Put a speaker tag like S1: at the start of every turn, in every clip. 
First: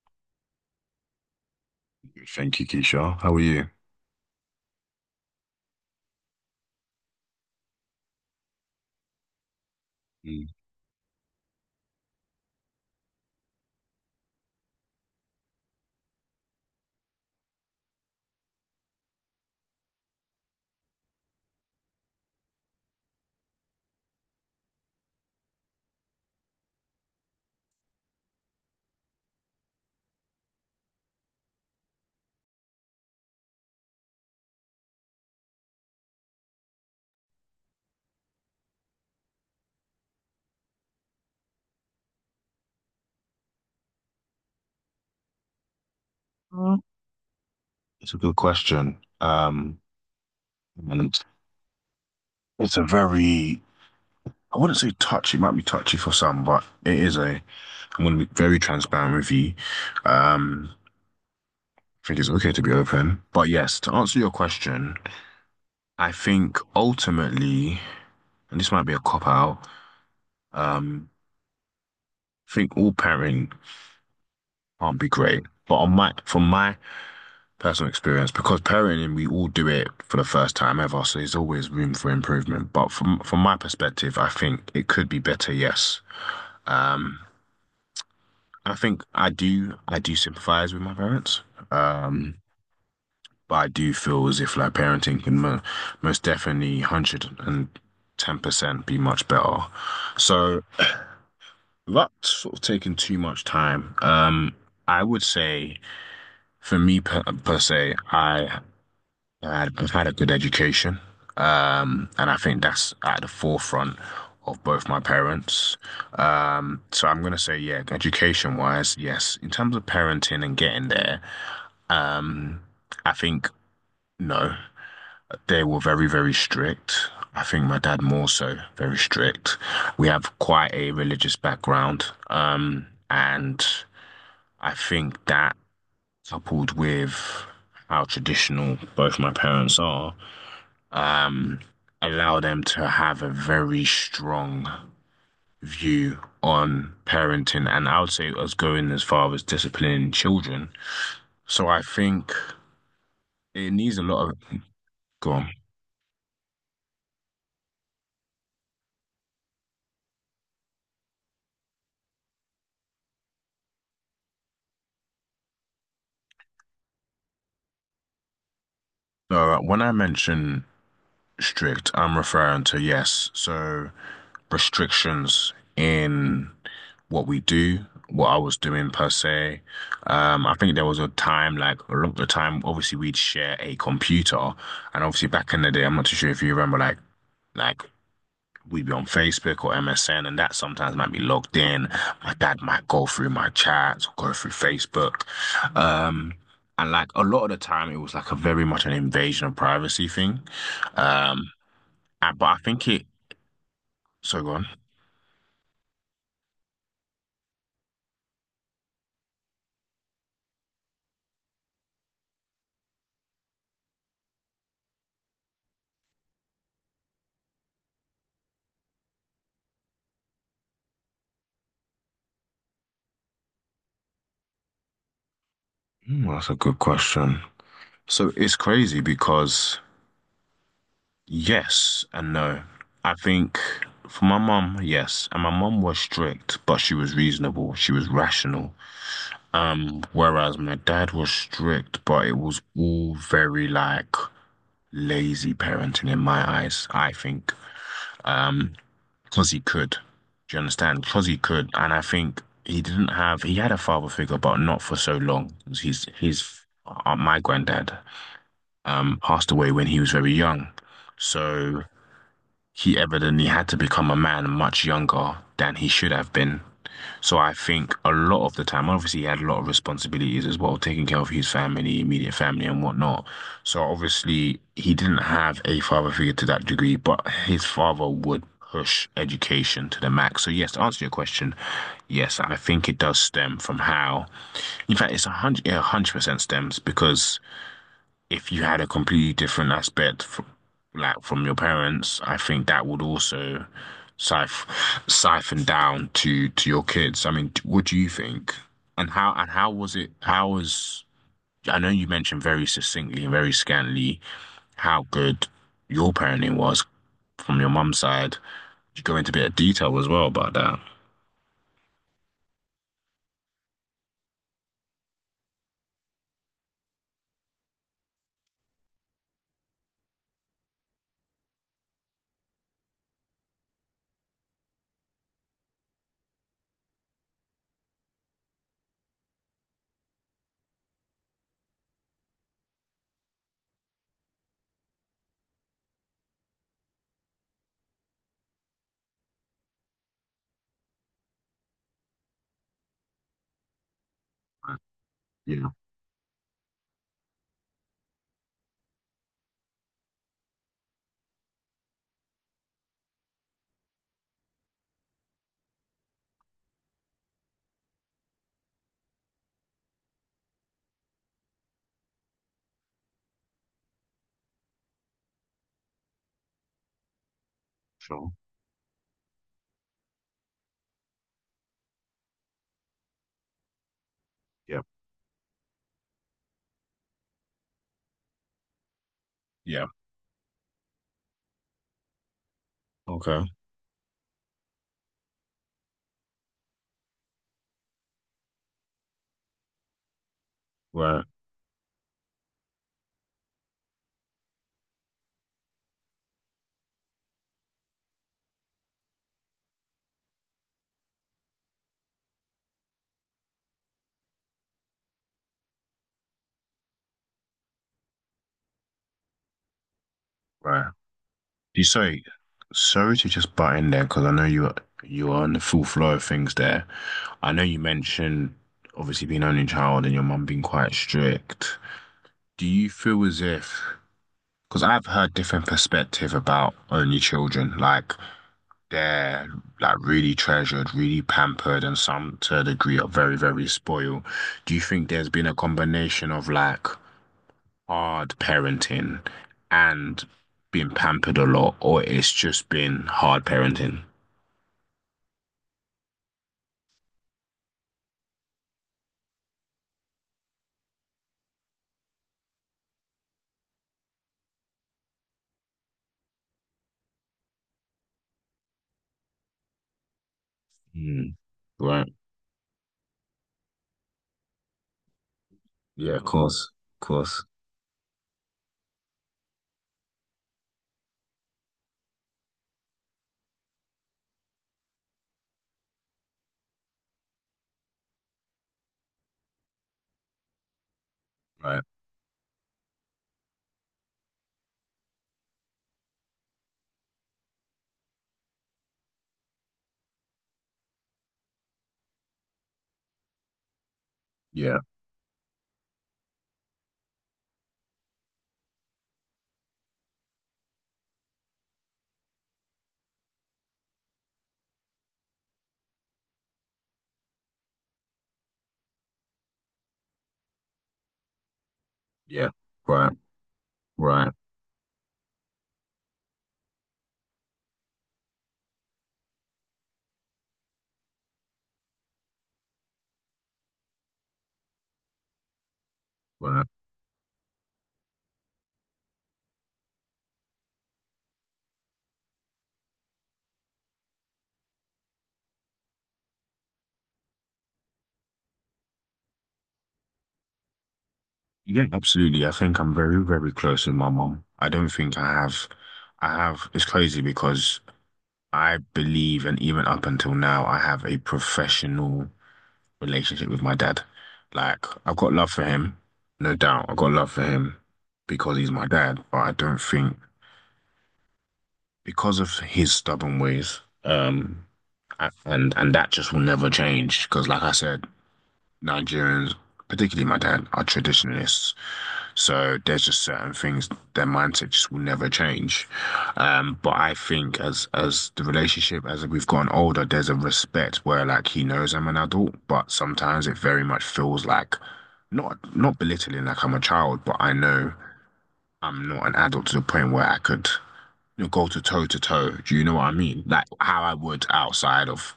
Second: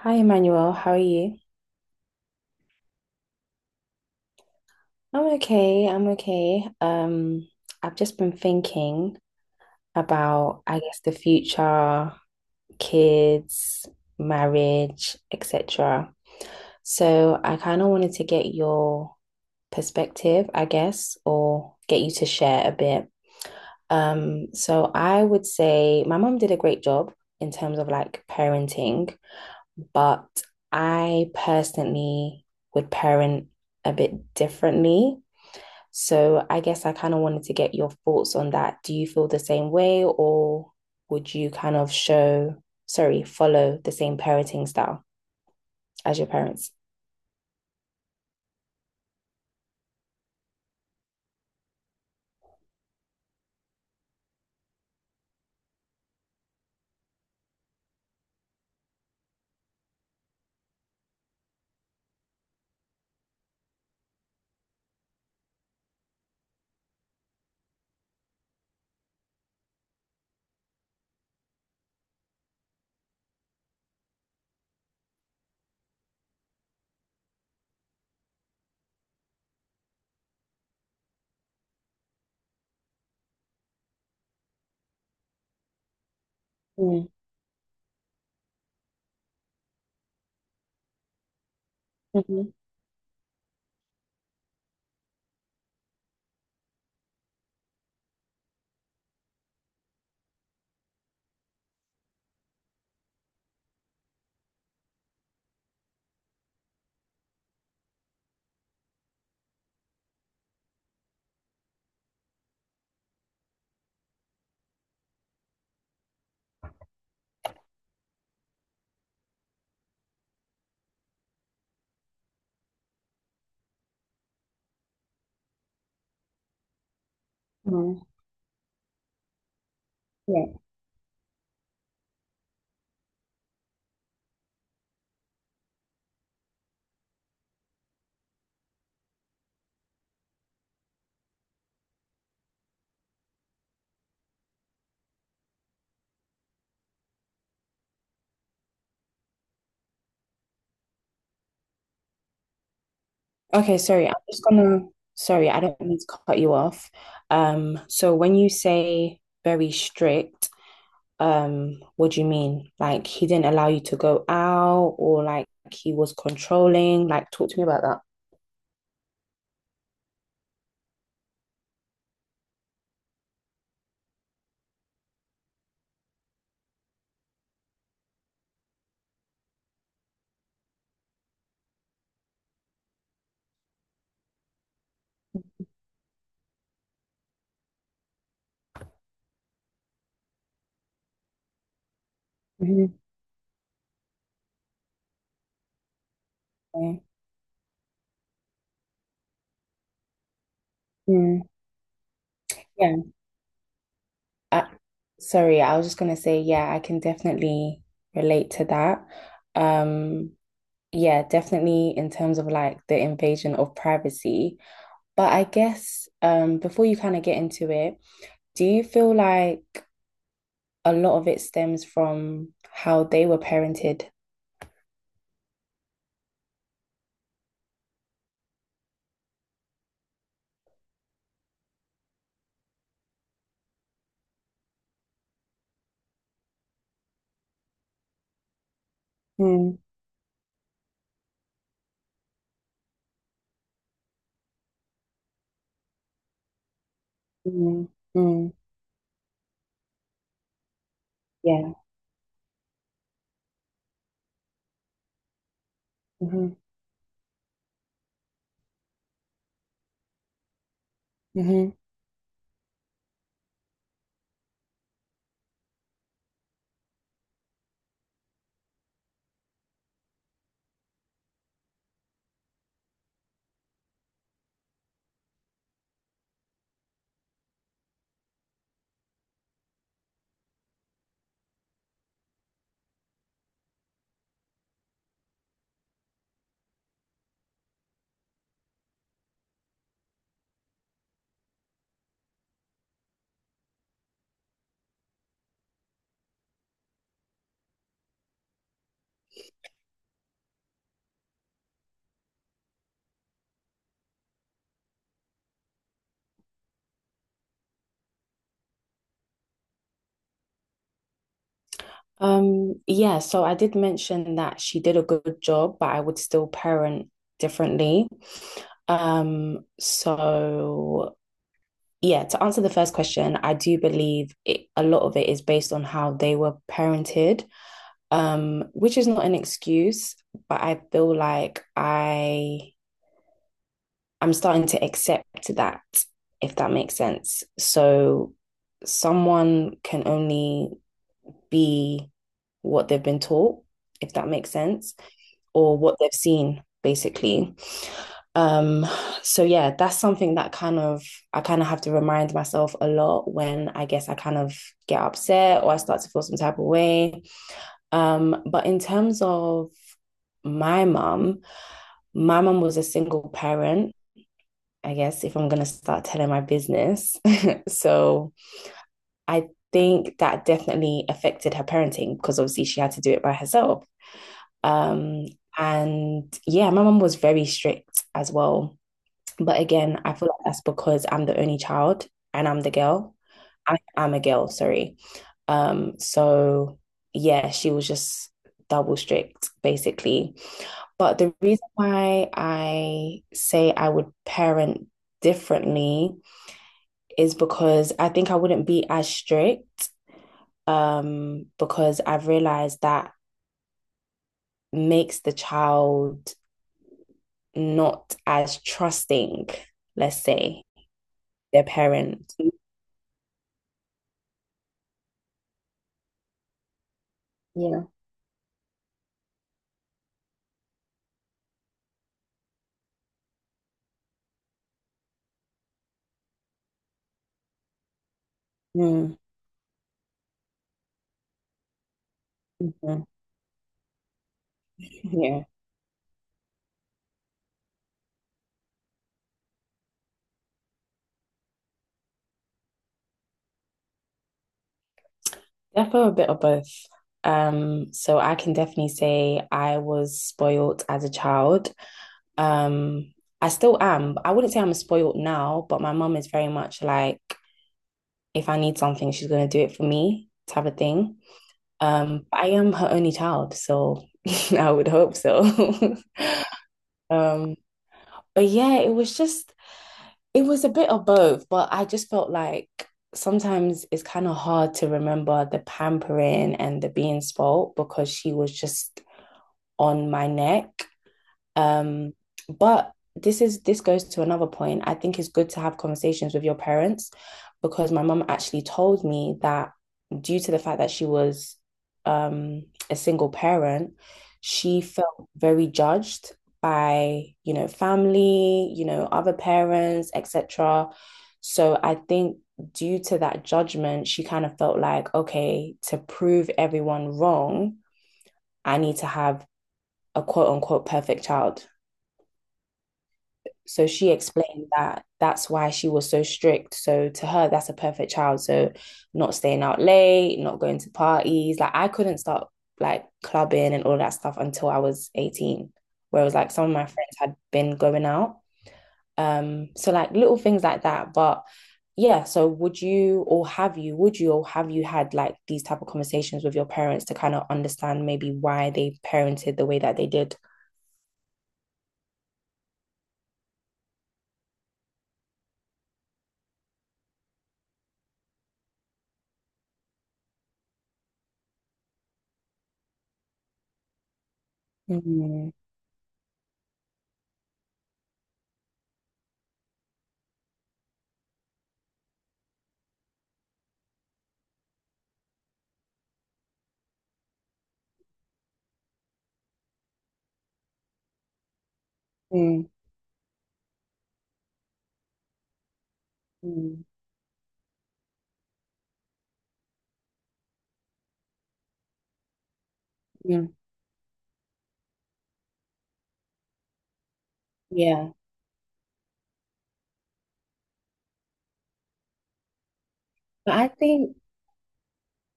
S1: Hi, Emmanuel. How are you?
S2: Thank you, Keisha. How are you?
S1: I'm okay. I've just been thinking
S2: Mm.
S1: about, I guess, the future, kids, marriage, etc. So I kind of wanted to get your perspective, I guess, or get you to share a bit. So I would say my mom did a great job in terms of like parenting, but I personally would parent a bit differently. So I guess I kind of wanted to get your thoughts on that. Do you feel the same way, or would you follow the same parenting style as your parents?
S2: Mm. It's a good question. And it's a very — I wouldn't say touchy, it might be touchy for some, but it is a — I'm going to be very transparent with you. Um, I think it's okay to be open. But yes, to answer your question, I think ultimately, and this might be a cop out, um, I think all parenting can't be great. But from my personal experience, because parenting, we all do it for the first time ever, so there's always room for improvement, but from my perspective, I think it could be better, yes.
S1: Mm,
S2: um I think I do sympathize with my parents, um
S1: mhm,
S2: but I do feel as if like parenting can mo most definitely 110% be much better. So without sort of taking too much time, I would say, for me per se, I've had a good education, and I think that's at the forefront of both my parents. So I'm gonna say, yeah, education wise, yes. In terms of parenting and getting there, um, I think no, they were very, very strict. I think my dad
S1: mm,
S2: more so very strict. We have
S1: yeah.
S2: quite a religious background, and I think that coupled with how traditional both my parents are um, allow them to have a very strong view on parenting, and I would say us going as far as disciplining children. So I think it
S1: Okay,
S2: needs a
S1: sorry.
S2: lot of. Go on.
S1: I don't mean to cut you off. So when you say very strict, what do you mean? Like he didn't allow you to go out, or like he was controlling? Like talk to me about that.
S2: No, when I mention strict, I'm referring to, yes, so restrictions in what we do, what I was doing per se. I think there was a time, like a lot of the time, obviously we'd share a computer, and obviously back in the day, I'm not too sure if you remember, like Like we'd be on Facebook or MSN, and that sometimes might be logged in. My dad might
S1: Mm-hmm.
S2: go through my chats or go through Facebook. Um, and like a lot of the time, it was like a very much an invasion of privacy thing.
S1: Mm,
S2: Um, and, but I think
S1: yeah.
S2: it, so go on.
S1: Uh, Sorry, I was just gonna say, yeah, I can definitely relate to that. Um, yeah, definitely in terms of like the invasion of privacy. But I guess before you kind of get into it, do you feel like a lot of it stems from how they were parented?
S2: Hmm, that's a good question. So it's crazy because yes and no. I think for my mum, yes. And my mum was strict, but she was reasonable. She was rational.
S1: Mm,
S2: Whereas my dad was strict, but it was all very like lazy parenting in my eyes, I think.
S1: mm, mm.
S2: Um, because he could. Do you understand? Because he could.
S1: Yeah.
S2: And I think he didn't have, he had a father figure, but not for so long. He's,
S1: Mm-hmm.
S2: he's, my granddad, passed away when he was very young. So he evidently had to become a man much younger than he should have been. So I think a lot of the time, obviously, he had a lot of responsibilities as well, taking care of his family, immediate family, and whatnot. So obviously, he didn't have a father figure to that degree, but his father would push education to the max. So yes, to answer your question, yes, I think it does stem from how. In fact, it's yeah, 100% stems, because if you had a completely different aspect from, like from your parents, I think that would also siph siphon down to your kids. I mean, what do you think? And how was it? How was I know you mentioned very succinctly and very scantily how good your parenting was from your mum's side. You go into a bit of detail as well about that.
S1: Yeah, so I did mention that she did a good job, but I would still parent differently. So yeah, to answer the first question, I do believe it, a lot of it is based on how they were parented, which is not an excuse, but I feel like I'm starting to accept that, if that makes sense. So someone can only be what they've been taught, if that makes sense,
S2: Yeah,
S1: or what they've seen, basically. Um, so yeah, that's something that I kind of have to remind myself a lot when I guess I kind of get upset or I start to feel some type of way. But in terms of my mum, my mum was a single parent, I guess, if I'm gonna start telling my business.
S2: sure.
S1: So I think that definitely affected her parenting because obviously she had to do it by herself.
S2: Yeah.
S1: Um, and yeah, my mum was very strict as well. But
S2: Yeah.
S1: again, I feel like that's because I'm the only child and I'm the girl.
S2: Okay.
S1: I'm a girl, sorry. So yeah, she was just double strict basically. But
S2: Right.
S1: the reason why I say I would parent differently is because I think I wouldn't be as strict, because I've realized that makes the child not as trusting, let's say,
S2: Right.
S1: their
S2: You, sorry,
S1: parents.
S2: sorry to just butt in there, because I know you are on the full flow of things there. I know you
S1: Yeah.
S2: mentioned obviously being only child and your mum being quite strict. Do you feel as if, because I've heard different perspective about only children, like
S1: Mm,
S2: they're like really treasured, really pampered, and some to a degree
S1: mm,
S2: are very, very spoiled. Do you think there's
S1: yeah.
S2: been a combination of like hard parenting and being pampered a lot, or it's just been hard parenting?
S1: Definitely a bit of both. So I can definitely say I was spoiled as a child. Um, I still am. I wouldn't say I'm spoiled now, but my mum is very much like, if I need something, she's gonna do it for me type of thing.
S2: Mm, right.
S1: I am her only child, so I would hope so.
S2: Yeah, of course. Of course.
S1: Um, but yeah, it was a bit of both, but I just felt like sometimes it's kind of hard to remember the pampering and the being spoilt because she was just on my neck,
S2: Right.
S1: um, but this goes to another point. I think it's good to have conversations with your parents because my mum actually told me that due to the fact that she was, a single parent,
S2: Yeah.
S1: she felt very judged by, you know, family, you know, other parents, etc. So I think due to that judgment, she kind of felt like, okay, to prove everyone wrong, I need to have a quote unquote perfect child.
S2: Yeah. Right.
S1: So she
S2: Right.
S1: explained that that's why she was so strict. So to her, that's a perfect child. So not staying out late, not going to parties. Like I couldn't start like clubbing and all that stuff until I was 18. Whereas like
S2: Right.
S1: some of my friends had been going out. So like little things like that. But yeah, so would you or have you had like these type of conversations with your parents to kind of understand maybe why they parented the way that they did?
S2: Yeah, absolutely. I think I'm very, very close with my mom. I don't think it's crazy because I believe, and even up until now, I have a professional relationship with my dad. Like, I've got love
S1: Mm,
S2: for him, no doubt. I've got love for him because he's my dad, but I don't think, because of his stubborn ways, and that just will never change. Because, like I said, Nigerians, particularly my dad, are traditionalists.
S1: mm,
S2: So there's just certain things their mindset just will never change.
S1: mm,
S2: But I think as the relationship as we've gotten older, there's a respect where like he knows I'm an adult, but
S1: mm,
S2: sometimes it very much feels like not belittling, like I'm a child, but I know
S1: yeah.
S2: I'm not an adult to the point where I could, you know, go to toe to toe. Do you know what I mean?
S1: But
S2: Like
S1: I
S2: how I
S1: think,
S2: would outside of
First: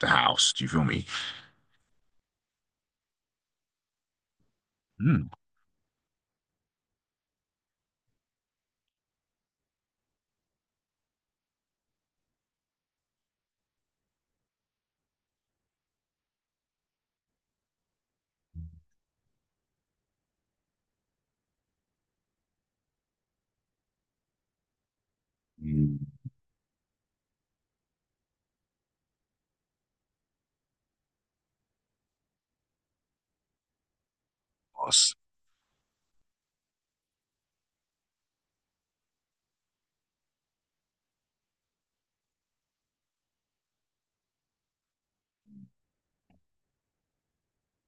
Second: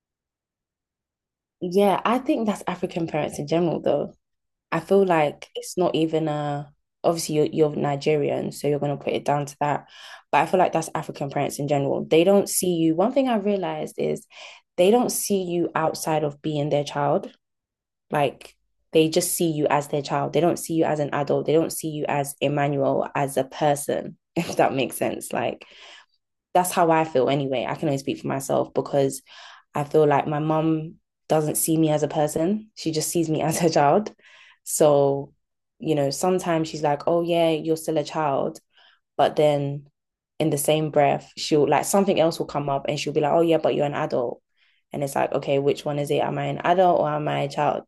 S2: the house. Do you feel me?
S1: yeah, I think that's African parents in general, though. I feel
S2: Hmm.
S1: like it's not even a obviously you're Nigerian, so you're gonna put it down to that. But I feel like that's African parents in general. They don't see you. One thing I realized is they don't see you outside of being their child. Like they just see you as their child. They don't see you as an adult. They don't see you as Emmanuel, as a person, if that makes sense. Like
S2: Mm,
S1: that's how I feel anyway. I can only speak for myself because I feel like my mum doesn't see me as a person. She just sees me as her child.
S2: boss.
S1: So, you know, sometimes she's like, oh, yeah, you're still a child. But then in the same breath, she'll like something else will come up and she'll be like, oh, yeah, but you're an adult. And it's like, okay, which one is it? Am I an adult or am I a child?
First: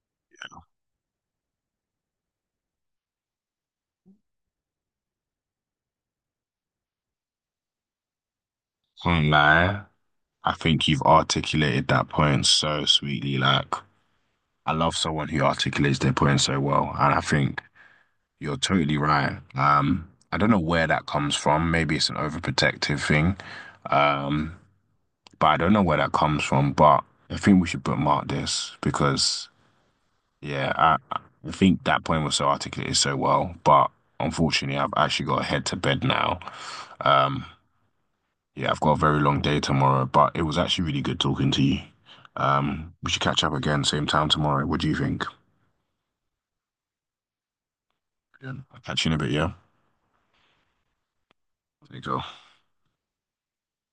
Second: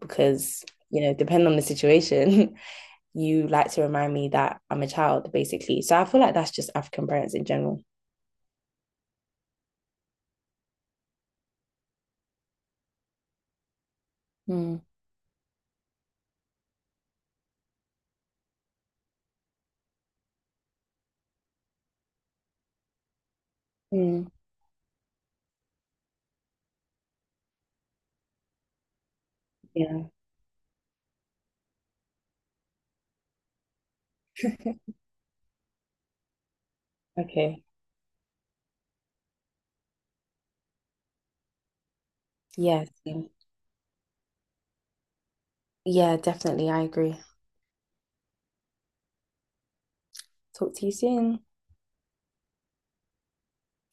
S1: Because, you know, depending on the situation, you like to remind me that I'm a child, basically. So I feel like that's just African parents in general.
S2: Can't lie. I think you've articulated that point so sweetly. Like, I
S1: Mm.
S2: love someone who articulates their point so well. And I think you're totally right. I don't know where that comes from. Maybe it's an overprotective thing.
S1: Mm.
S2: Um, but I don't know where that comes from. But I think we should bookmark this because,
S1: Yeah.
S2: yeah, I think that point was so articulated so well. But unfortunately, I've actually got to head to bed now. Um,
S1: Okay.
S2: Yeah, I've got a very long day tomorrow, but it was actually really good talking to you.
S1: Yeah,
S2: We should
S1: same.
S2: catch up again, same time tomorrow. What do you think?
S1: Yeah, definitely. I agree.
S2: Yeah. Catch you in a bit, yeah?
S1: Talk to you soon.
S2: There you go.